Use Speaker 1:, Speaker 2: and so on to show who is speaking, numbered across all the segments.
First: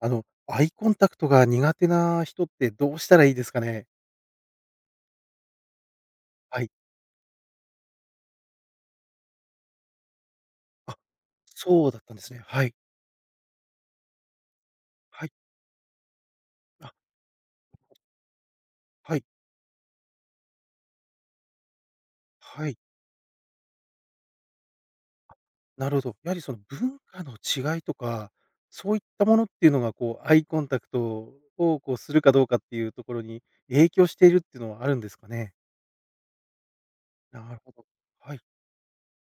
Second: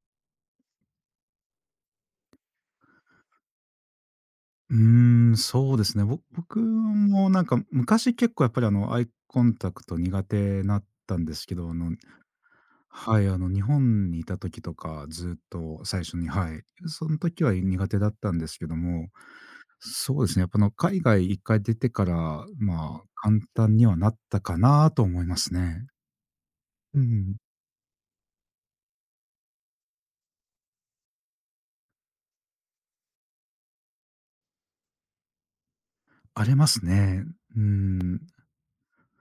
Speaker 1: アイコンタクトが苦手な人ってどうしたらいいですかね？
Speaker 2: うーん、そうですね。僕
Speaker 1: はい。
Speaker 2: もなんか昔結構やっぱりアイコンタクト苦手なっ
Speaker 1: あ、
Speaker 2: たんですけど、
Speaker 1: そうだったんですね。はい。
Speaker 2: はい、日本にいた時とか
Speaker 1: はい。
Speaker 2: ずっと最初に、はい、
Speaker 1: あ、
Speaker 2: その時は苦手だったんですけども、
Speaker 1: はい。
Speaker 2: そうですね、やっぱ海外一回出てから、
Speaker 1: はい。
Speaker 2: まあ簡単にはなったかなと思いますね。
Speaker 1: なるほど。やはりその
Speaker 2: う
Speaker 1: 文化の
Speaker 2: ん、
Speaker 1: 違いとか、そういったものっていうのがこう、アイコンタクトをこうするかどうかっていうところに影響しているっていうのはあるんですかね？
Speaker 2: あれますね。
Speaker 1: な
Speaker 2: う
Speaker 1: る
Speaker 2: ー
Speaker 1: ほど。
Speaker 2: ん。
Speaker 1: はい。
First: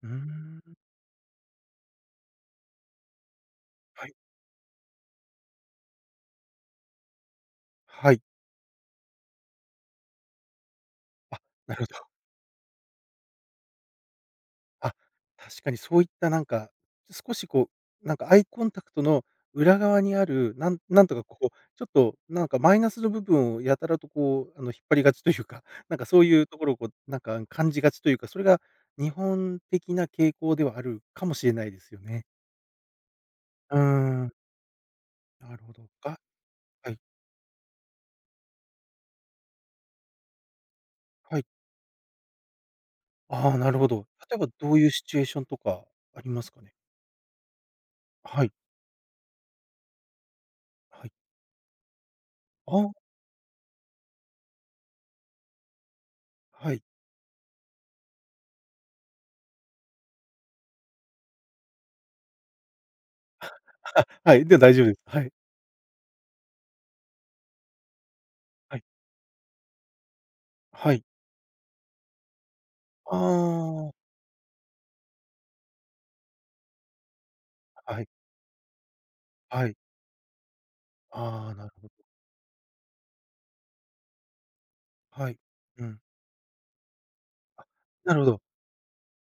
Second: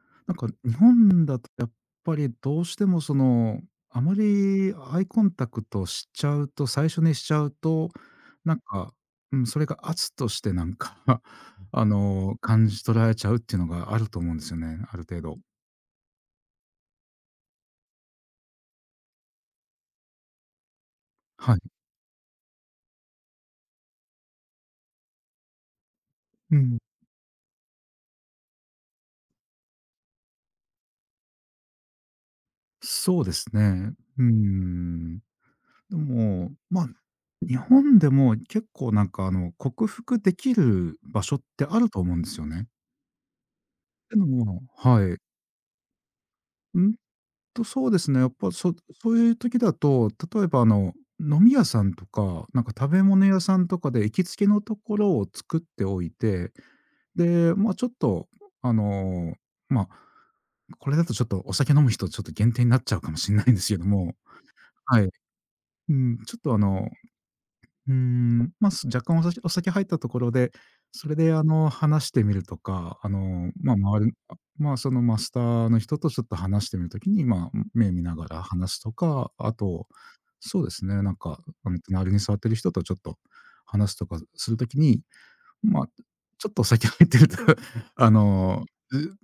Speaker 1: うー
Speaker 2: なんか
Speaker 1: ん。
Speaker 2: 日本だとやっぱりどうしてもあ
Speaker 1: は
Speaker 2: ま
Speaker 1: い。
Speaker 2: りアイコンタクトしちゃうと最初にしちゃうと、
Speaker 1: はい。
Speaker 2: なんか、うん、それが圧としてなんか
Speaker 1: あ、なるほど。
Speaker 2: 感じ取られちゃうっていうのがあると思うんですよね、
Speaker 1: あ、
Speaker 2: ある程度。
Speaker 1: 確かにそういったなんか、少しこう、なんかアイコンタクトの裏側にある、なんとかこう、
Speaker 2: はい。
Speaker 1: ちょっとなんかマイナスの部分をやたらとこう、あの、引っ張りがちというか、なんかそういう
Speaker 2: う
Speaker 1: ところ
Speaker 2: ん。
Speaker 1: をこう、なんか感じがちというか、それが日本的な傾向ではあるかもしれないですよね。
Speaker 2: そうです
Speaker 1: うー
Speaker 2: ね。う
Speaker 1: ん、
Speaker 2: ん。
Speaker 1: なるほど。
Speaker 2: でも、
Speaker 1: はい、
Speaker 2: 日本でも結構なんか克服できる場所
Speaker 1: は
Speaker 2: っ
Speaker 1: い。
Speaker 2: てあると思うんですよね。
Speaker 1: ああ、なるほ
Speaker 2: っ
Speaker 1: ど。
Speaker 2: ての
Speaker 1: 例えば
Speaker 2: も、
Speaker 1: どういう
Speaker 2: は
Speaker 1: シ
Speaker 2: い。
Speaker 1: チュエーションとかありますかね？
Speaker 2: んそうですね、やっ
Speaker 1: は
Speaker 2: ぱ、
Speaker 1: い、
Speaker 2: そういう時だと、例えば
Speaker 1: はい。
Speaker 2: 飲み屋さんとか、なんか
Speaker 1: あ
Speaker 2: 食
Speaker 1: あ、
Speaker 2: べ物屋さんとかで行きつけのところを作っておいて、
Speaker 1: はい。
Speaker 2: で、まあ、ちょっとあの、ま、あこれだとちょっとお酒飲む人ちょっと限定になっちゃうかもしれないんですけど も、
Speaker 1: はい、で、大丈夫です。
Speaker 2: はい。
Speaker 1: はい、
Speaker 2: うん、ちょっとまあ、
Speaker 1: はい、
Speaker 2: 若干お酒入ったところで、
Speaker 1: はい。
Speaker 2: それで話してみるとか、
Speaker 1: あ
Speaker 2: まあ、
Speaker 1: あ。
Speaker 2: 周りあ、まあ、そのマスターの人とちょっと話してみるときに、まあ、目
Speaker 1: は
Speaker 2: 見
Speaker 1: い、
Speaker 2: ながら話すとか、あ
Speaker 1: はい。
Speaker 2: と、そうですね、なんか、
Speaker 1: ああ、なるほど。
Speaker 2: 隣に座ってる人とちょっと話すとかするときに、
Speaker 1: はい。
Speaker 2: ま
Speaker 1: う
Speaker 2: あ、
Speaker 1: ん。
Speaker 2: ちょっとお酒入ってると、あ
Speaker 1: なるほど。
Speaker 2: の、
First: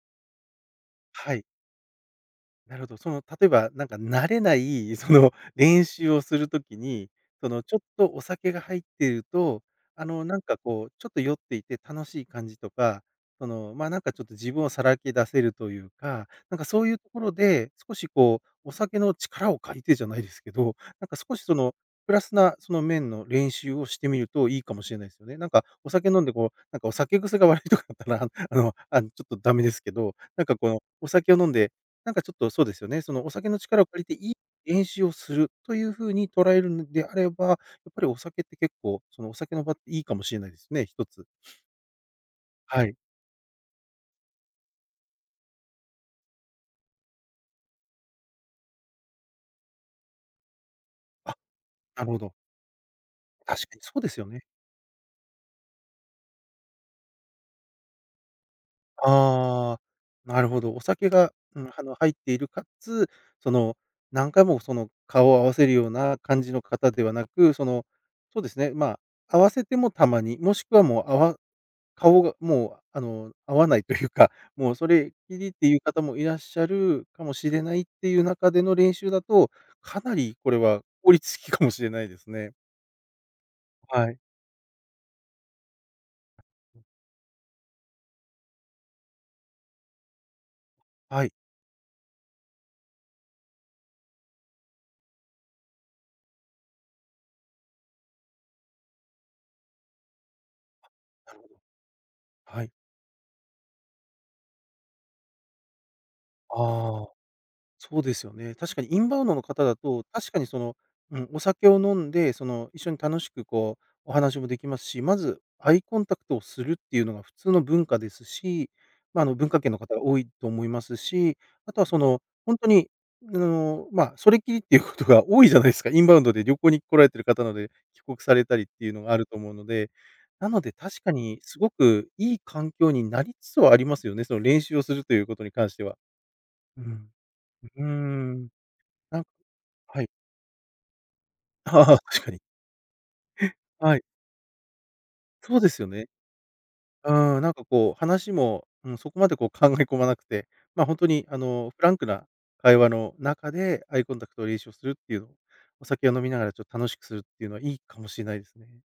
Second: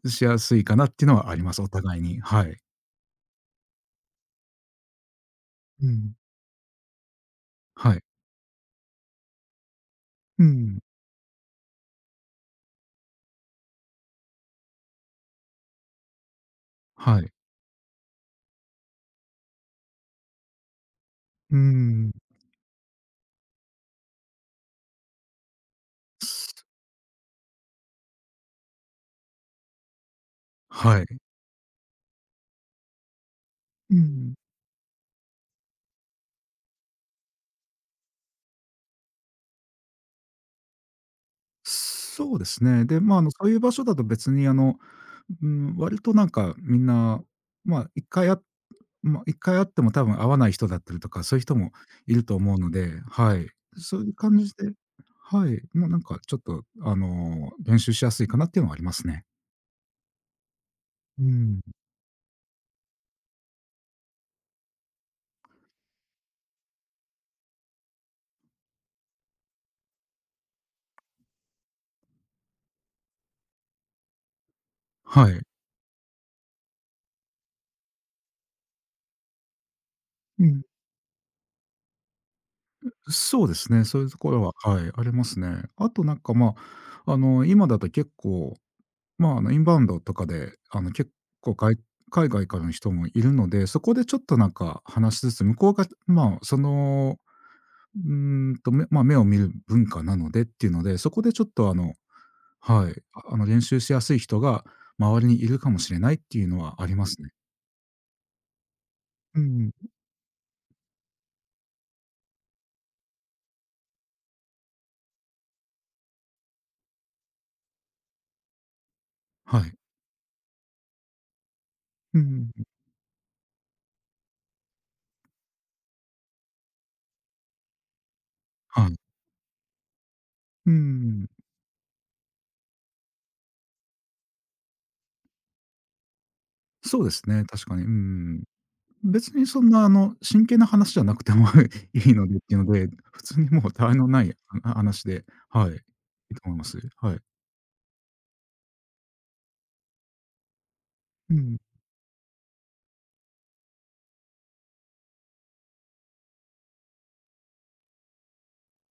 Speaker 2: うしやすいかなっていうのは
Speaker 1: は
Speaker 2: あり
Speaker 1: い。
Speaker 2: ます、お互いに。はい。
Speaker 1: なるほど。その例えば、なんか慣れないその
Speaker 2: う
Speaker 1: 練習
Speaker 2: ん。
Speaker 1: をするときに、そのちょっ
Speaker 2: はい。
Speaker 1: とお酒が入っていると、あのなん
Speaker 2: う
Speaker 1: か
Speaker 2: ん。
Speaker 1: こう、ちょっと酔っていて楽しい感じとか、その、ま、なんかちょっと自分をさらけ出せるというか、なんかそういうと
Speaker 2: は
Speaker 1: こ
Speaker 2: い。
Speaker 1: ろで、少しこう、お酒の力を借りてじゃないですけど、なんか少しそ
Speaker 2: う
Speaker 1: の、
Speaker 2: ん。
Speaker 1: プラスなその面の練習をしてみるといいかもしれないですよね。なんかお酒飲んでこう、なんかお酒癖が悪いとかだったら、ちょっとダメですけど、なんかこの
Speaker 2: は
Speaker 1: お
Speaker 2: い。
Speaker 1: 酒を飲んでなんかちょっとそうですよね。そのお酒の力を
Speaker 2: う
Speaker 1: 借りてい
Speaker 2: ん。
Speaker 1: い練習をするという風に捉えるのであれば、やっぱりお酒って結構、そのお酒の場っていいかもしれないですね、一つ。
Speaker 2: そうです
Speaker 1: は
Speaker 2: ね。
Speaker 1: い。
Speaker 2: で、まあ、そういう場所だと別にうん、割となんかみんな、まあ、一回会っても多分会わない人だったりとか、そ
Speaker 1: あ、
Speaker 2: ういう人も
Speaker 1: なる
Speaker 2: い
Speaker 1: ほ
Speaker 2: る
Speaker 1: ど。
Speaker 2: と思うので、はい。
Speaker 1: 確かにそ
Speaker 2: そ
Speaker 1: う
Speaker 2: うい
Speaker 1: で
Speaker 2: う
Speaker 1: すよ
Speaker 2: 感
Speaker 1: ね。
Speaker 2: じで、はい、もうなんかちょっと練習しやすいかなっていうのはありますね。
Speaker 1: ああ、なるほど。お酒
Speaker 2: う
Speaker 1: が、
Speaker 2: ん。
Speaker 1: うん、あの、入っているかつ、その、何回もその顔を合わせるような感じの方ではなく、その、そうですね、まあ、合わせてもたまに、もしくはもう顔がもう、あの、合わないというか、もうそれっ
Speaker 2: は
Speaker 1: き
Speaker 2: い。
Speaker 1: りっていう方もいらっしゃるかもしれないっていう中での練習だと、かなり
Speaker 2: う
Speaker 1: これ
Speaker 2: ん、
Speaker 1: は効率的かもしれないですね。
Speaker 2: そうですね、そういう
Speaker 1: は
Speaker 2: と
Speaker 1: い。
Speaker 2: ころは、はい、ありますね。あとなんか、まあ、今だと結構まあ、インバウンドとかで、結
Speaker 1: はい。
Speaker 2: 構海外からの人もいるので、そこでちょっとなんか話しつつ、向こうが、まあ、目を見る文化なのでっていうので、そこで
Speaker 1: なる
Speaker 2: ちょ
Speaker 1: ほ
Speaker 2: っ
Speaker 1: ど。
Speaker 2: と
Speaker 1: はい。
Speaker 2: はい、練習しやすい人が周りにいるかもしれないっていうのはあり
Speaker 1: あ
Speaker 2: ま
Speaker 1: あ。
Speaker 2: すね。
Speaker 1: そうですよね。確かにインバウンド
Speaker 2: う
Speaker 1: の
Speaker 2: ん
Speaker 1: 方だ
Speaker 2: うん。
Speaker 1: と、確かにその、うん、お酒を飲んで、その、一緒に楽しくこう、お話もできますし、まずアイコンタクトをするっていうのが普通の文化ですし、まあ、あの、文
Speaker 2: は
Speaker 1: 化圏
Speaker 2: い。
Speaker 1: の方が多いと思いますし、あとはそ
Speaker 2: う
Speaker 1: の、
Speaker 2: んうん
Speaker 1: 本
Speaker 2: うん。
Speaker 1: 当に、あの、まあ、それっきりっていうことが多いじゃないですか。インバウンドで旅行に来られてる方なので、帰国されたりって
Speaker 2: は
Speaker 1: いう
Speaker 2: い。
Speaker 1: のがあると思うので、なの
Speaker 2: うん
Speaker 1: で
Speaker 2: う
Speaker 1: 確
Speaker 2: ん
Speaker 1: か
Speaker 2: う
Speaker 1: に
Speaker 2: ん。
Speaker 1: すごくいい環境になりつつはありますよね、その練習をするということに関しては。う
Speaker 2: そう
Speaker 1: ん、
Speaker 2: ですね、確か
Speaker 1: うー
Speaker 2: に。うんうん
Speaker 1: ん。
Speaker 2: うん。
Speaker 1: なんか
Speaker 2: 別にそんな
Speaker 1: はい。
Speaker 2: 真剣な話じゃなくても
Speaker 1: ああ、
Speaker 2: いい
Speaker 1: 確
Speaker 2: の
Speaker 1: か
Speaker 2: でっ
Speaker 1: に。
Speaker 2: ていうので、普通にもうたわい
Speaker 1: はい。
Speaker 2: のない、話で、
Speaker 1: そう
Speaker 2: は
Speaker 1: で
Speaker 2: い、い
Speaker 1: すよね。
Speaker 2: いと思います。
Speaker 1: う
Speaker 2: はい。
Speaker 1: ーん、なんかこう話も、うん、そこまでこう考え込まなくて、まあ、ほんとに
Speaker 2: う
Speaker 1: あ
Speaker 2: ん、
Speaker 1: の、フランクな会話の中でアイコンタクトを練習するっていうのを、お酒を飲みながらちょっと楽しくするっていうのはいいかもしれないですね。なる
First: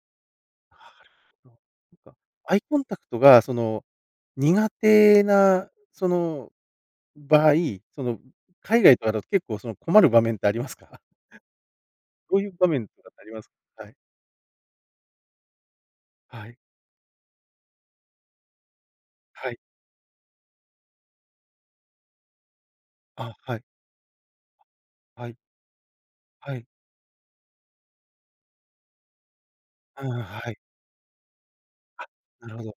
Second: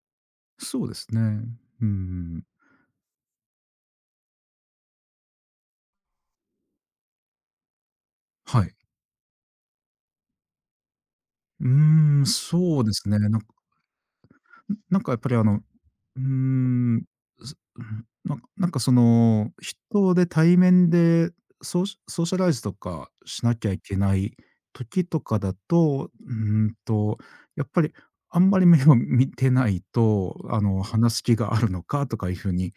Speaker 2: そうですね。う
Speaker 1: ほど。
Speaker 2: ん
Speaker 1: そっか。アイコンタクトがその、苦手なその場合、その
Speaker 2: はい。
Speaker 1: 海外とかだと結構その困る場面ってありますか？
Speaker 2: うーん、
Speaker 1: どういう場
Speaker 2: そう
Speaker 1: 面
Speaker 2: で
Speaker 1: と
Speaker 2: す
Speaker 1: かっ
Speaker 2: ね。
Speaker 1: てあ
Speaker 2: な
Speaker 1: り
Speaker 2: ん
Speaker 1: ます？はい。
Speaker 2: なんかやっぱりあの、うー
Speaker 1: はい。
Speaker 2: ん、すうん、なんか
Speaker 1: はい。
Speaker 2: 人で対面でソーシャライズとか
Speaker 1: あ、
Speaker 2: しな
Speaker 1: はい。
Speaker 2: きゃいけない時と
Speaker 1: はい。
Speaker 2: かだと、
Speaker 1: はい。
Speaker 2: んと、やっぱりあんまり目を見てない
Speaker 1: うん、
Speaker 2: と、
Speaker 1: はい。
Speaker 2: 話す気があるのか
Speaker 1: あ、
Speaker 2: とかいう
Speaker 1: な
Speaker 2: 風
Speaker 1: るほ
Speaker 2: に
Speaker 1: ど。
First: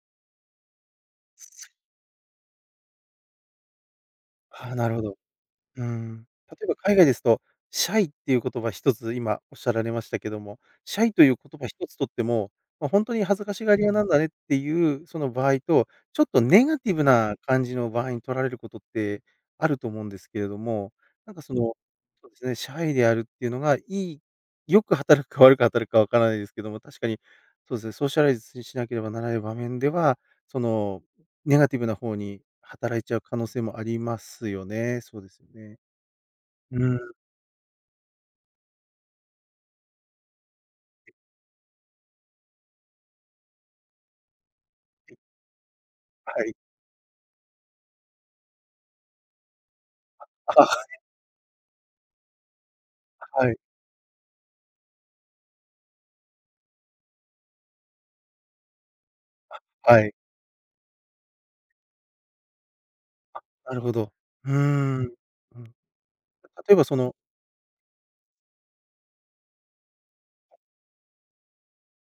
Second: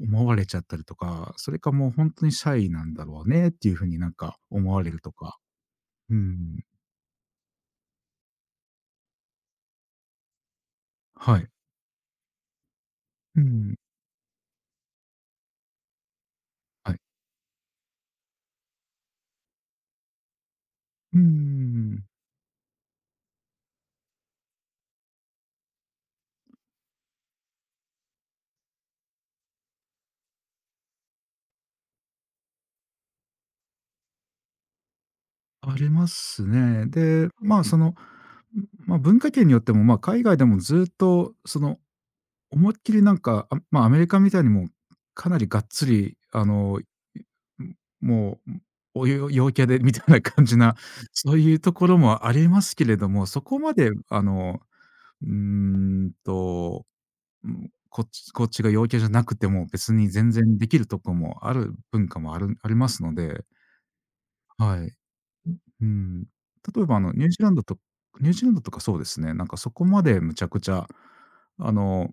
Speaker 2: 思われちゃったりとか、それかもうほんとにシャイなんだろうねっていう風になんか
Speaker 1: あ
Speaker 2: 思
Speaker 1: あ、
Speaker 2: わ
Speaker 1: な
Speaker 2: れ
Speaker 1: る
Speaker 2: る
Speaker 1: ほ
Speaker 2: と
Speaker 1: ど。
Speaker 2: か。
Speaker 1: うー
Speaker 2: う
Speaker 1: ん。例
Speaker 2: ん。
Speaker 1: えば海外ですと、シャイっていう言葉一つ今おっしゃられましたけども、シャイという
Speaker 2: はい。
Speaker 1: 言葉一つとっても、ま、ほんとに恥
Speaker 2: う
Speaker 1: ずかし
Speaker 2: ん、
Speaker 1: がり屋なんだねっていうその場合と、ちょっとネガテ
Speaker 2: は
Speaker 1: ィ
Speaker 2: い。
Speaker 1: ブな感じの場合に取られることってあると思うんですけれども、
Speaker 2: うう
Speaker 1: なんかその、
Speaker 2: ん。
Speaker 1: そうですね、シャイであるっていうのが良く働くか悪く働くかわからないですけども、確かにそうですね、ソーシャライズしなければならない場面では、そのネガティブな方に働いちゃう可能性もありますよね。そうですよ
Speaker 2: あ
Speaker 1: ね。
Speaker 2: ります
Speaker 1: う
Speaker 2: ね。
Speaker 1: ーん。
Speaker 2: で、うまあ、ん。まあ、文化圏によっても、まあ、海外でもずっと、思いっきりなんか、まあ、アメリカみたいにもかなりがっつり、
Speaker 1: はい。
Speaker 2: もう、陽キャでみたいな感じ
Speaker 1: あ、
Speaker 2: な、そういうところもありますけれども、そ
Speaker 1: はい、
Speaker 2: こまで、うーんと、うん、こっちが陽キャじゃなくても、別
Speaker 1: は
Speaker 2: に
Speaker 1: い。
Speaker 2: 全然できるとこもある文化もありますので、
Speaker 1: なるほど。うー
Speaker 2: はい。
Speaker 1: ん。うん。
Speaker 2: うん。
Speaker 1: 例え
Speaker 2: 例
Speaker 1: ば
Speaker 2: え
Speaker 1: そ
Speaker 2: ば
Speaker 1: の、
Speaker 2: ニュージーランドとニュージーランドとかそうですね、なんかそこまでむちゃくちゃ、あの、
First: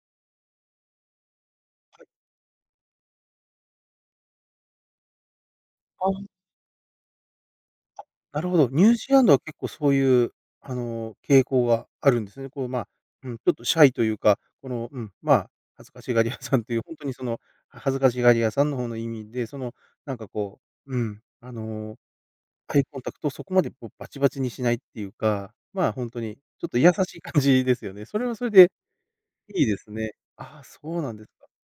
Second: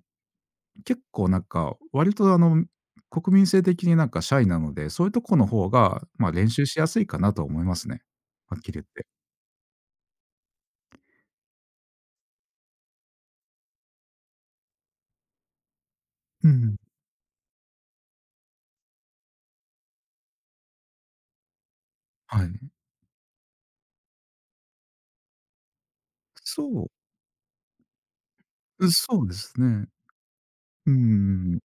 Speaker 2: 結構なんか割と国民性的になんかシャイなので、そういうとこの方が、ま、
Speaker 1: あ、
Speaker 2: 練習しやすいかなと思いますね。
Speaker 1: なる
Speaker 2: は
Speaker 1: ほ
Speaker 2: っき
Speaker 1: ど、
Speaker 2: り言
Speaker 1: ニ
Speaker 2: っ
Speaker 1: ュー
Speaker 2: て。
Speaker 1: ジーランドは結構そういう、あの、傾向があるんですね。こう、まあ、うん、ちょっとシャイというか、この、うん、まあ、恥ずかしがり屋
Speaker 2: う
Speaker 1: さんとい
Speaker 2: ん
Speaker 1: う、ほんとにその、恥ずかしがり屋さんの方の意味で、その、なんかこう、うん、あの
Speaker 2: はい。
Speaker 1: アイコンタクトをそこまでこうバチバチにしないっていうか、まあ、ほんとにちょっと
Speaker 2: そ
Speaker 1: 優しい感じですよね。それはそれで
Speaker 2: う、そうです
Speaker 1: いいで
Speaker 2: ね。
Speaker 1: すね。ああ、そ
Speaker 2: う
Speaker 1: うなんですか。
Speaker 2: んうん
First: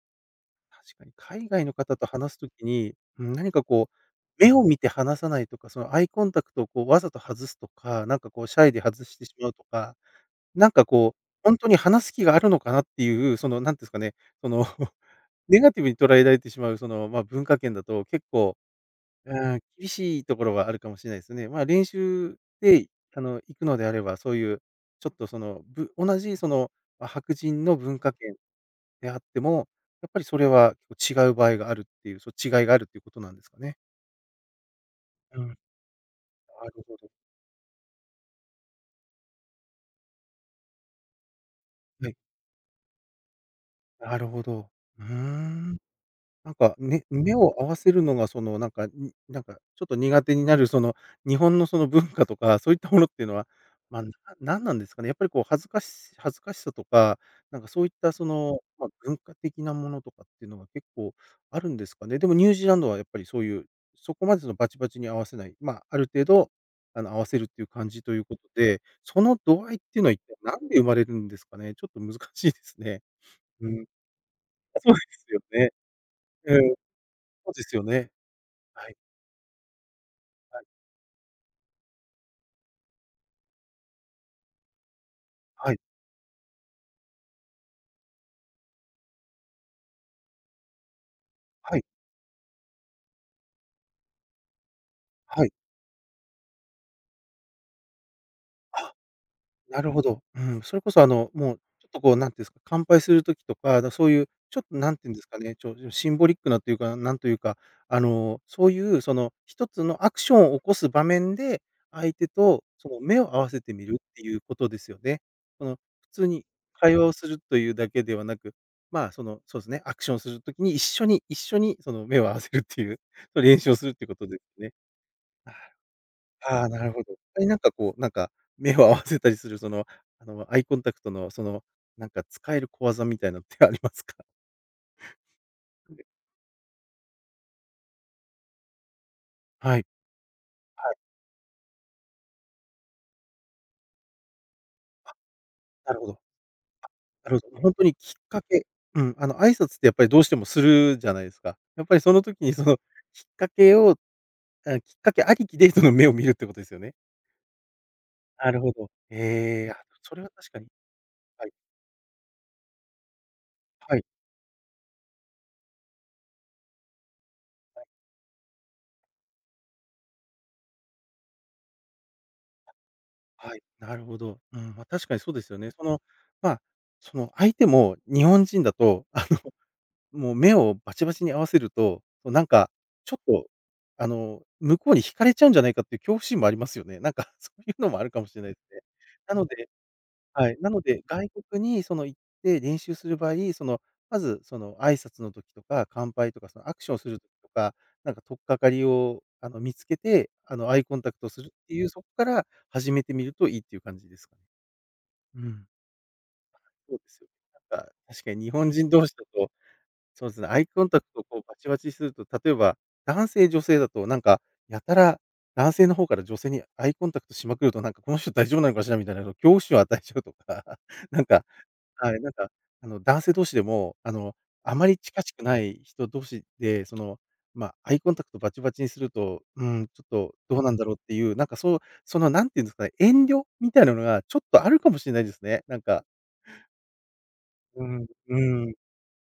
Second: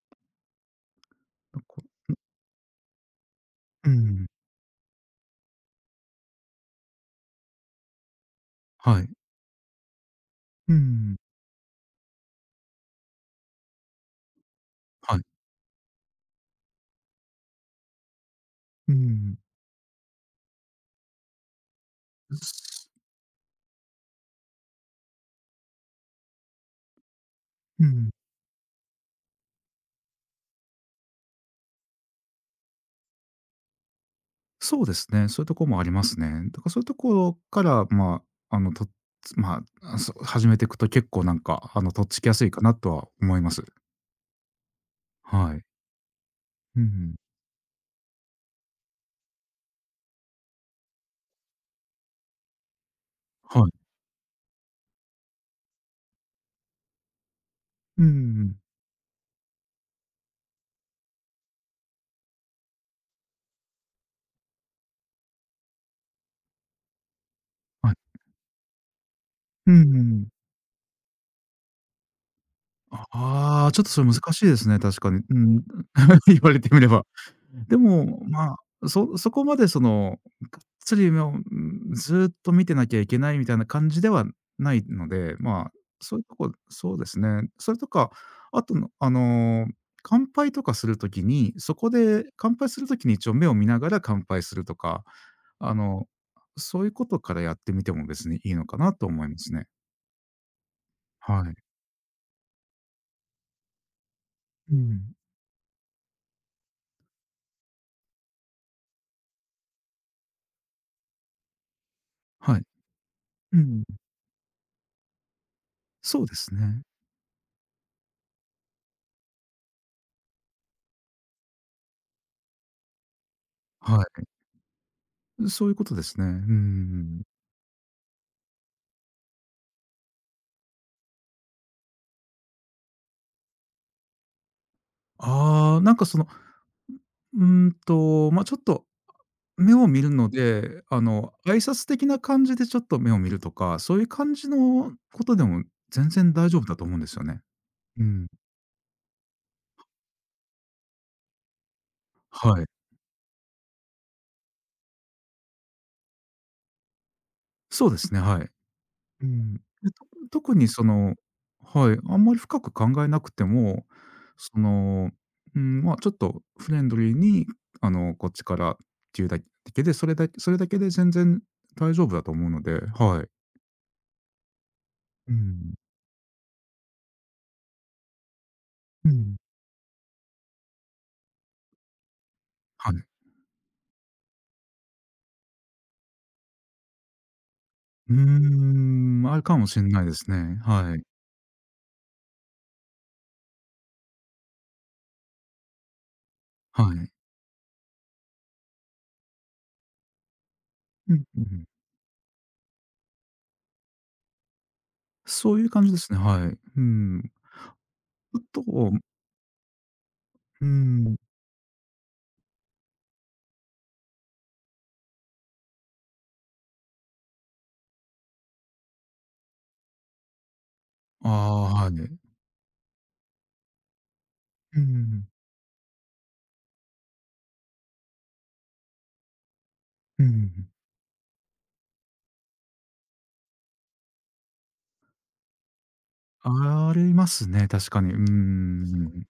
Speaker 1: 確かに海
Speaker 2: なん
Speaker 1: 外の
Speaker 2: か
Speaker 1: 方と話す時に、うん、何か
Speaker 2: う
Speaker 1: こう、
Speaker 2: ん
Speaker 1: 目を見て話さないとか、そのアイコンタクトをこうわざと外すとか、なんかこうシャイで
Speaker 2: は
Speaker 1: 外
Speaker 2: い。
Speaker 1: してしまうとか、なん
Speaker 2: うん
Speaker 1: かこ
Speaker 2: ん。
Speaker 1: う、ほんとに話す気があるのかなっていう、その、なんてんすかね、その
Speaker 2: はい。
Speaker 1: ネガティブに捉えられてしまう、その、ま、文化圏だと結構
Speaker 2: うん
Speaker 1: うん、厳しいところはあるかもしれないですね。まあ、練習で、
Speaker 2: す
Speaker 1: あの、行くのであれば、そういうちょっとその、同じその、ま、白人の
Speaker 2: うんう
Speaker 1: 文
Speaker 2: ん。
Speaker 1: 化圏であっても、やっぱりそれは違う場合があるっていう、違いがあるっていうことなんですかね。
Speaker 2: そうですね。
Speaker 1: う
Speaker 2: そういう
Speaker 1: ん、
Speaker 2: と
Speaker 1: な
Speaker 2: こもありますね。だからそうい
Speaker 1: る
Speaker 2: うと
Speaker 1: ほど。
Speaker 2: ころから、まあ、あの、とまあ、あ、そう、始めていくと結構なんか、とっ
Speaker 1: はい、
Speaker 2: つきやすいかなとは思います。
Speaker 1: なるほど。うー
Speaker 2: はい。
Speaker 1: ん。なんか、
Speaker 2: う
Speaker 1: ね、
Speaker 2: ん
Speaker 1: 目を合わせるのがその、なんか、になんか、ちょっと苦手になる、その、日本のその文化とか、そういったものっていうのは、
Speaker 2: はい。
Speaker 1: ま、なんなんですかね。やっぱりこう恥ずかしさとか、なんかそういっ
Speaker 2: う
Speaker 1: たそ
Speaker 2: ん
Speaker 1: の、ま、文化的なものとかっていうのが結構あるんですかね。でもニュージーランドはやっぱりそういう、そこまでそのバチバチに合わせない、ま、ある程度、あの、合わせるっていう感
Speaker 2: はい。
Speaker 1: じということで、その度
Speaker 2: う
Speaker 1: 合いっていうのは一
Speaker 2: ん
Speaker 1: 体何で生まれるんですかね。ちょっと難しいですね。う
Speaker 2: ちょっ
Speaker 1: ん。
Speaker 2: とそれ難しいですね、
Speaker 1: そう
Speaker 2: 確
Speaker 1: で
Speaker 2: かに。
Speaker 1: す
Speaker 2: う
Speaker 1: よ
Speaker 2: ん。
Speaker 1: ね。
Speaker 2: 言わ
Speaker 1: う
Speaker 2: れて
Speaker 1: ん、
Speaker 2: みれば。
Speaker 1: そうで
Speaker 2: で
Speaker 1: すよね。
Speaker 2: も、ま
Speaker 1: は
Speaker 2: あ、
Speaker 1: い、
Speaker 2: そこまでが
Speaker 1: は
Speaker 2: っ
Speaker 1: い、
Speaker 2: つり夢を、ずっと見てなきゃいけないみたいな感じではないので、まあ、
Speaker 1: はい、
Speaker 2: そういうとこそうですね。それとか、あとの、乾杯とかするときに、そ
Speaker 1: はい、
Speaker 2: こで乾杯するときに一応目を見ながら乾杯するとか、
Speaker 1: はい。
Speaker 2: あの、そういうことからやってみても別にいいのかな
Speaker 1: あ、
Speaker 2: と思いますね。
Speaker 1: なるほど。うん、それこそ
Speaker 2: は
Speaker 1: も
Speaker 2: い。
Speaker 1: うちょっとこう、なんていうんですか、乾杯する時とか、そういうちょっ
Speaker 2: う
Speaker 1: となんていう
Speaker 2: ん。
Speaker 1: んですかね、シンボリックなというか、なんというか、あの、そういうその一つのアクションを起こす場面で、相手
Speaker 2: はい。
Speaker 1: とその目を合わ
Speaker 2: う
Speaker 1: せて
Speaker 2: ん。
Speaker 1: みるっていうことですよね。その普
Speaker 2: そう
Speaker 1: 通
Speaker 2: で
Speaker 1: に
Speaker 2: すね。
Speaker 1: 会話をするというだけではなく、まあ、その、そうですね、アクションするときに一緒にその目を合わせるっていう、それ練習をするっていうこ
Speaker 2: は
Speaker 1: とですね。
Speaker 2: い。そういうことですね。う
Speaker 1: ああ、なるほど。
Speaker 2: ん。
Speaker 1: 他になんか、目を合わせたりする、その、あの、アイコンタクトの、その、なんか使える小技みたいなのってありますか？
Speaker 2: ああ、なんかうまあ、ちょっと目
Speaker 1: はい。
Speaker 2: を見るので、
Speaker 1: はい。
Speaker 2: 挨拶的な感じでちょっと目を見るとか、そういう感じの
Speaker 1: あ、
Speaker 2: ことでも
Speaker 1: なるほ
Speaker 2: 全
Speaker 1: ど。
Speaker 2: 然大丈夫だと思うんですよ
Speaker 1: なる
Speaker 2: ね。
Speaker 1: ほど。ほんとに
Speaker 2: う
Speaker 1: きっ
Speaker 2: ん。
Speaker 1: かけうん、あの、挨拶ってやっぱりどうしてもするじゃないですか。やっぱりその時に
Speaker 2: は
Speaker 1: そ
Speaker 2: い。
Speaker 1: の、きっかけをあ、きっかけありきでその目を見るってことですよね。
Speaker 2: そうですね、はい。
Speaker 1: なるほど。
Speaker 2: うん。で、
Speaker 1: ええ、あ、
Speaker 2: と
Speaker 1: それは確
Speaker 2: 特
Speaker 1: かに。
Speaker 2: に
Speaker 1: はい。
Speaker 2: はい、あんまり深く考えなくても、
Speaker 1: はい。
Speaker 2: その、うん、まあ、ちょっとフレンドリーに、こっちからっていうだけで、それだけで全然大丈夫だと思うので、はい。
Speaker 1: はい。なるほど。うん、ま、確かに
Speaker 2: う
Speaker 1: そうですよね。
Speaker 2: ん。
Speaker 1: その、まあ、その、相手も日本人だと、
Speaker 2: う
Speaker 1: あ
Speaker 2: ん。
Speaker 1: のもう目をバチバチに合わせると、なんか、
Speaker 2: はい。
Speaker 1: ちょっと、あの、向こうに惹かれちゃうんじゃないかっていう恐怖心もありますよね。なんか そういうのもある
Speaker 2: うー
Speaker 1: かもしれないですね。
Speaker 2: ん、
Speaker 1: な
Speaker 2: ある
Speaker 1: の
Speaker 2: かも
Speaker 1: で
Speaker 2: しれないです
Speaker 1: は
Speaker 2: ね。
Speaker 1: い、なの
Speaker 2: はい。
Speaker 1: で、外国にその行って練習する場合、その、まずその挨拶の時とか、乾杯とか、そのアクシ
Speaker 2: は
Speaker 1: ョンす
Speaker 2: い。
Speaker 1: る時とか、なんか取っかかりをあの、見つけて、あの、アイコンタ
Speaker 2: う
Speaker 1: ク
Speaker 2: ん、
Speaker 1: ト
Speaker 2: う
Speaker 1: する
Speaker 2: ん。
Speaker 1: っていう、そこから始めてみるといいっていう感じですかね。う
Speaker 2: そうい
Speaker 1: ん、
Speaker 2: う感じですね、はい。う
Speaker 1: そうですよ
Speaker 2: ん。
Speaker 1: ね。なんか、確か
Speaker 2: ふ
Speaker 1: に日本人
Speaker 2: と、
Speaker 1: 同士だとそうですね、ア
Speaker 2: う
Speaker 1: イコンタク
Speaker 2: ん。
Speaker 1: トをこうバチバチすると、例えば、男性女性だとなんか、やたら男性の方から女性にアイコンタクトしまくると、なんかこの人大丈夫なのかしらみたいなのを恐怖心を与えちゃうとか、なん
Speaker 2: あ
Speaker 1: か、
Speaker 2: あ、は
Speaker 1: はい、なん
Speaker 2: い。
Speaker 1: か、あの、男性同士でも、あの、あ
Speaker 2: う
Speaker 1: まり近
Speaker 2: ん、
Speaker 1: しくない人同士で、その、まあ、アイコンタクトバチバチにすると、うん、ちょっ
Speaker 2: う
Speaker 1: とどう
Speaker 2: ん。
Speaker 1: なんだろうっていう、なんかそう、そのなんていうんですかね、遠慮みたいなのがちょっとあるかもしれないですね。なんか、
Speaker 2: ありますね、
Speaker 1: う
Speaker 2: 確か
Speaker 1: ん、
Speaker 2: に。うー
Speaker 1: うん、
Speaker 2: ん。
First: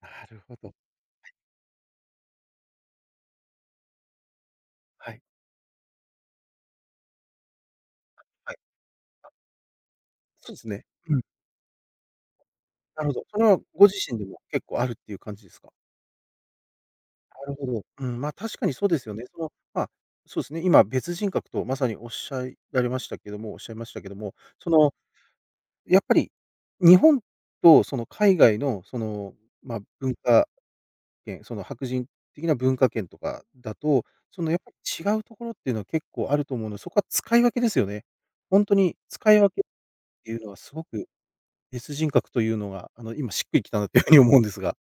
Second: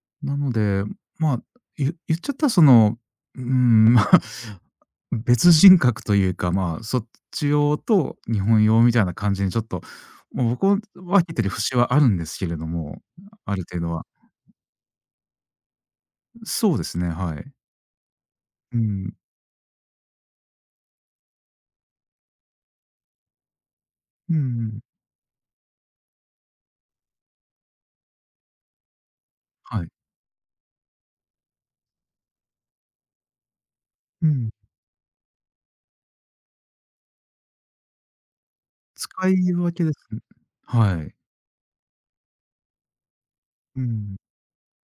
Speaker 1: な
Speaker 2: な
Speaker 1: る
Speaker 2: の
Speaker 1: ほど。
Speaker 2: で、まあ、言っちゃったらまあ、
Speaker 1: はい、
Speaker 2: 別人格というか、まあ、そっち用と日
Speaker 1: は
Speaker 2: 本
Speaker 1: い、
Speaker 2: 用みたいな感じにちょっと、もう
Speaker 1: そうで
Speaker 2: 僕
Speaker 1: す
Speaker 2: は
Speaker 1: ね。うん。
Speaker 2: 分けてる節はあるんですけれども、
Speaker 1: なるほど。それ
Speaker 2: あ
Speaker 1: は
Speaker 2: る程
Speaker 1: ご
Speaker 2: 度
Speaker 1: 自
Speaker 2: は。
Speaker 1: 身でも結構あるっていう感じですか？
Speaker 2: そうですね、は
Speaker 1: な
Speaker 2: い。
Speaker 1: るほど。うん、ま、確かに
Speaker 2: う
Speaker 1: そうです
Speaker 2: ん。
Speaker 1: よね。その、まあ、そうですね、今別人格とまさにおっしゃいられましたけどもおっしゃいましたけど
Speaker 2: う
Speaker 1: も、
Speaker 2: んう
Speaker 1: そ
Speaker 2: ん。
Speaker 1: の、やっぱり日本とその海外のその、まあ、
Speaker 2: はい。
Speaker 1: 文化圏、その白人的な文化圏とかだと、
Speaker 2: う
Speaker 1: そ
Speaker 2: ん。
Speaker 1: のやっぱり違うところっていうのは結構あると思うので、そこは使い分けですよね。本当に
Speaker 2: 使
Speaker 1: 使い分
Speaker 2: い
Speaker 1: けっ
Speaker 2: 分けです。
Speaker 1: ていうのはすご
Speaker 2: は
Speaker 1: く
Speaker 2: い。
Speaker 1: 別人格というのが、あの、今しっくりきた
Speaker 2: う
Speaker 1: なというふう
Speaker 2: ん。
Speaker 1: に思うんですが。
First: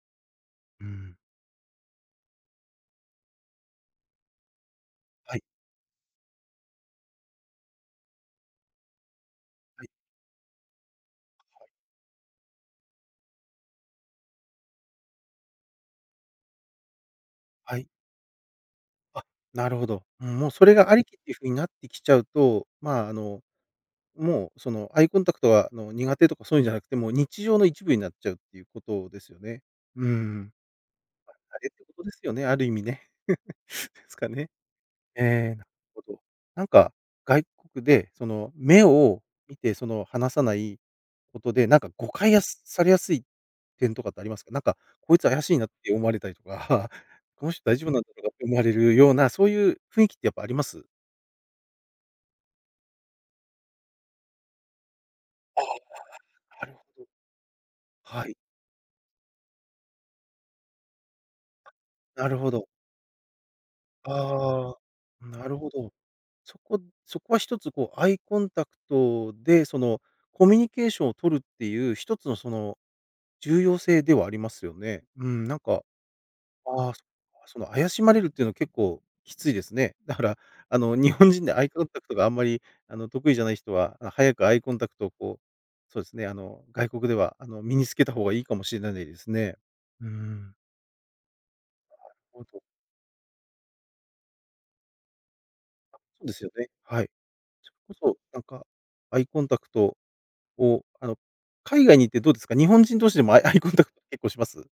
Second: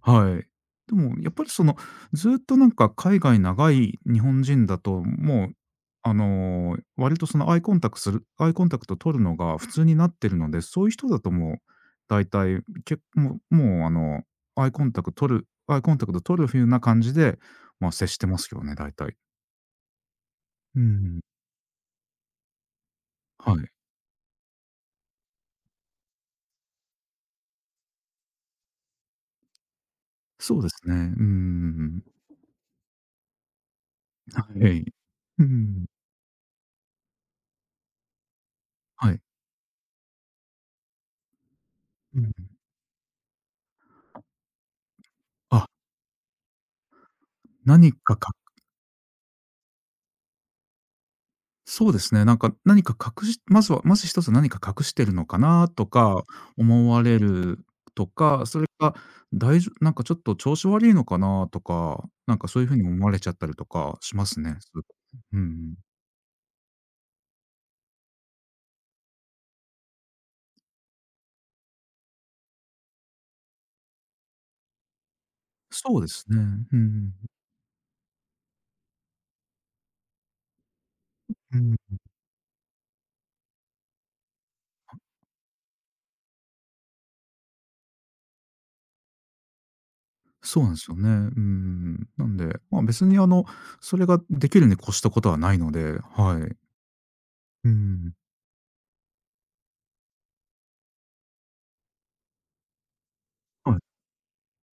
Speaker 2: はい。
Speaker 1: う
Speaker 2: でも
Speaker 1: ん。
Speaker 2: やっぱりずっとなんか海外長い日本人だと、
Speaker 1: はい、はい。
Speaker 2: もう、割とアイコンタクするアイコンタクト取るのが普通になってるので、そういう人だともう大体、けもうもうあの、アイコンタクト取るアイコンタクト取るふうな感じで、
Speaker 1: はい。
Speaker 2: ま、接してますよね、大体。
Speaker 1: あ、なるほど。うん、もうそれ
Speaker 2: う
Speaker 1: がありきっ
Speaker 2: ん。
Speaker 1: ていう風になってきちゃうと、まあ、あの、
Speaker 2: はい。
Speaker 1: もうそのアイコンタクトがあの苦手とかそういうんじゃなくて、もう日常の一部になっちゃうっていうことですよね。うん。
Speaker 2: そうですね。うんう
Speaker 1: あれっ
Speaker 2: んう
Speaker 1: てことで
Speaker 2: ん
Speaker 1: すよね、ある意味ね。ですかね。
Speaker 2: うん。はい。う
Speaker 1: えーなる
Speaker 2: ん。
Speaker 1: ほど。なんか、外国でその目
Speaker 2: はい。
Speaker 1: を見てその話さないことで、なんか誤
Speaker 2: う
Speaker 1: 解や
Speaker 2: ん。
Speaker 1: すされやすい点とかってありますか？なんか、こいつ怪しいな
Speaker 2: あ、
Speaker 1: って思われたりとか、この人大丈夫
Speaker 2: 何
Speaker 1: なんだ
Speaker 2: か
Speaker 1: ろうか
Speaker 2: か
Speaker 1: って思われるような、そういう雰囲気ってやっぱあります？
Speaker 2: そうですね、なんか何か隠しまずはまず一つ何か隠してるのか
Speaker 1: あ
Speaker 2: なとか
Speaker 1: あ、なるほ
Speaker 2: 思わ
Speaker 1: ど。
Speaker 2: れると
Speaker 1: はい、
Speaker 2: か、それか、大丈夫なんかちょっと調子悪いのかなとか、
Speaker 1: な
Speaker 2: なん
Speaker 1: る
Speaker 2: か
Speaker 1: ほ
Speaker 2: そういう
Speaker 1: ど。
Speaker 2: 風に思われちゃったりとかしますね。
Speaker 1: ああ、
Speaker 2: うんう
Speaker 1: なるほ
Speaker 2: ん。
Speaker 1: ど。そこそこは一つこうアイコンタクトで、そのコミュニケーションを取るっていう一つのその重要性ではありますよね。うん、なんか、
Speaker 2: そうですね。うんう
Speaker 1: ああ、
Speaker 2: ん。
Speaker 1: その怪しまれるっていうのは結構きついですね。だからあの日本人でアイコンタクトがあんまりあの得意じゃない人は、あ、早くアイコンタクトをこう、そうですね、あの外国ではあの身につけた方がいいかもしれないですね。うーん、
Speaker 2: そうなんですよね。うんうんなん
Speaker 1: ほん
Speaker 2: で、
Speaker 1: と、
Speaker 2: まあ、別にそれができるに越したことはないので、
Speaker 1: そうで
Speaker 2: は
Speaker 1: すよ
Speaker 2: い。
Speaker 1: ね。はい。
Speaker 2: う
Speaker 1: それ
Speaker 2: ん。
Speaker 1: こそ、なんか、アイコンタクトを、あの、海外に行ってどうですか？日本人同士でもアイ アイコン
Speaker 2: は
Speaker 1: タク
Speaker 2: い。
Speaker 1: ト結構します？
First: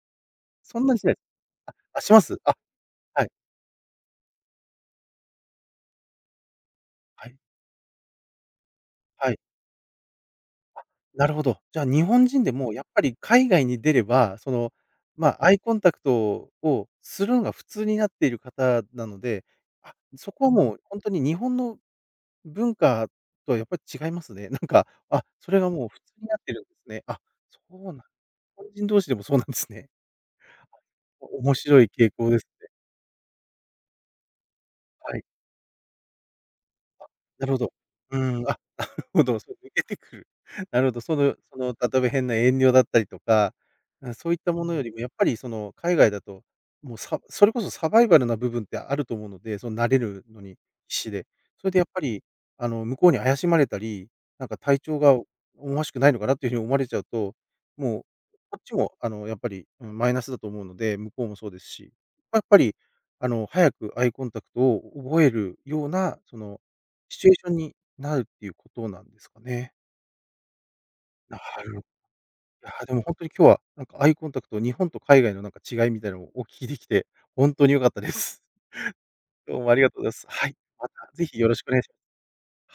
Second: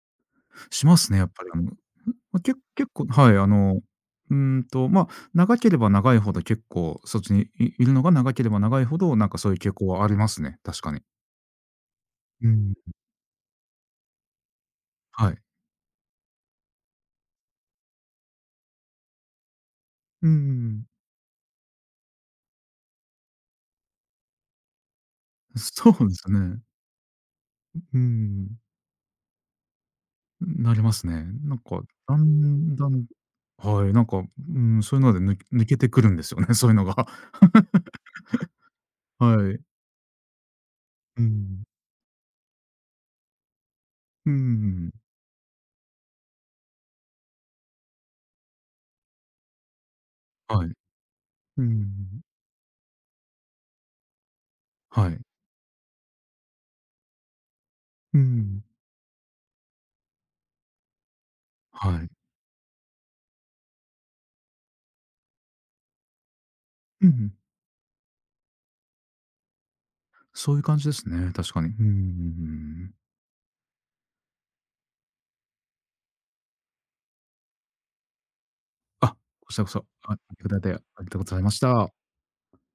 Speaker 1: そ
Speaker 2: し
Speaker 1: んな
Speaker 2: ま
Speaker 1: にし
Speaker 2: す
Speaker 1: ない
Speaker 2: ね、
Speaker 1: です
Speaker 2: やっぱり、
Speaker 1: あ、あ、します？
Speaker 2: け
Speaker 1: あ、
Speaker 2: 結構
Speaker 1: はい、
Speaker 2: はい、まあ、長ければ長いほど結構そっ
Speaker 1: は
Speaker 2: ち
Speaker 1: い、
Speaker 2: にいるのが長ければ長いほど、なん
Speaker 1: は
Speaker 2: か
Speaker 1: い。
Speaker 2: そういう傾向はありますね、確
Speaker 1: あ、
Speaker 2: かに。
Speaker 1: なるほど。じゃあ、日本人
Speaker 2: う
Speaker 1: で
Speaker 2: ん、
Speaker 1: もやっぱり海外に出れば、その、ま
Speaker 2: はい。
Speaker 1: あ、アイコンタクトをするのが普通になっている方なので、あ、
Speaker 2: う
Speaker 1: そこはもう
Speaker 2: ん
Speaker 1: ほんとに日本の文化とはやっぱり違いますね。なんか、あ、それがもう
Speaker 2: そ
Speaker 1: 普通
Speaker 2: うで
Speaker 1: に
Speaker 2: す
Speaker 1: なって
Speaker 2: ね。
Speaker 1: るんですね。あ、そうな
Speaker 2: う
Speaker 1: ん日
Speaker 2: ん、
Speaker 1: 本人同士でもそうなんですね。
Speaker 2: なりますね。
Speaker 1: お
Speaker 2: な
Speaker 1: 面
Speaker 2: んか、
Speaker 1: 白い傾
Speaker 2: だ
Speaker 1: 向ですね。
Speaker 2: んだんはい、なんか、うん、そういうの
Speaker 1: は
Speaker 2: で
Speaker 1: い。
Speaker 2: 抜けてくるんですよね、そういうのが。
Speaker 1: なるほど。うん、あ、ほど、
Speaker 2: は
Speaker 1: そう、
Speaker 2: い。
Speaker 1: 抜けてくる。なるほど、そ
Speaker 2: う
Speaker 1: のそ
Speaker 2: ん。
Speaker 1: の、例えば変な遠慮だったりとか、あそ
Speaker 2: うん
Speaker 1: うい
Speaker 2: う
Speaker 1: ったものよりも
Speaker 2: ん
Speaker 1: やっぱりその、海外だと、もう、それこそサバイバルな部分ってあると思うので、その慣れるのに
Speaker 2: はい。
Speaker 1: 必死で。
Speaker 2: う
Speaker 1: それでやっぱ
Speaker 2: ん
Speaker 1: り、あの、向こうに怪しまれたり、なんか体調
Speaker 2: は
Speaker 1: が
Speaker 2: い。
Speaker 1: 思わしくないのかなっていうふうに思われちゃうと、もう、
Speaker 2: う
Speaker 1: こっ
Speaker 2: ん
Speaker 1: ちも、あの、やっぱり、うん、マイナスだと思うので、向こうもそうです
Speaker 2: は
Speaker 1: し、
Speaker 2: い。
Speaker 1: まやっぱり、あの、早くアイコンタクトを覚えるような、その、
Speaker 2: う
Speaker 1: シチュ
Speaker 2: ん。
Speaker 1: エーションになるっていうことなんですかね。
Speaker 2: そういう感じですね、
Speaker 1: なる
Speaker 2: 確か
Speaker 1: ほ
Speaker 2: に。うん
Speaker 1: ど
Speaker 2: う
Speaker 1: い
Speaker 2: んうんう
Speaker 1: や、
Speaker 2: ん。
Speaker 1: でも本当に今日は、なんかアイコンタクト、日本と海外のなんか違いみたいなのをお聞きできて、本当に良かったです。
Speaker 2: あ、こち
Speaker 1: どう
Speaker 2: らこ
Speaker 1: もあり
Speaker 2: そ、
Speaker 1: がとうござ
Speaker 2: い
Speaker 1: います。
Speaker 2: た
Speaker 1: はい、
Speaker 2: だいてあ
Speaker 1: ま
Speaker 2: りが
Speaker 1: た
Speaker 2: とうご
Speaker 1: ぜ
Speaker 2: ざ
Speaker 1: ひ
Speaker 2: い
Speaker 1: よ
Speaker 2: ま
Speaker 1: ろ
Speaker 2: し
Speaker 1: しくお願いし
Speaker 2: た。
Speaker 1: ますはい。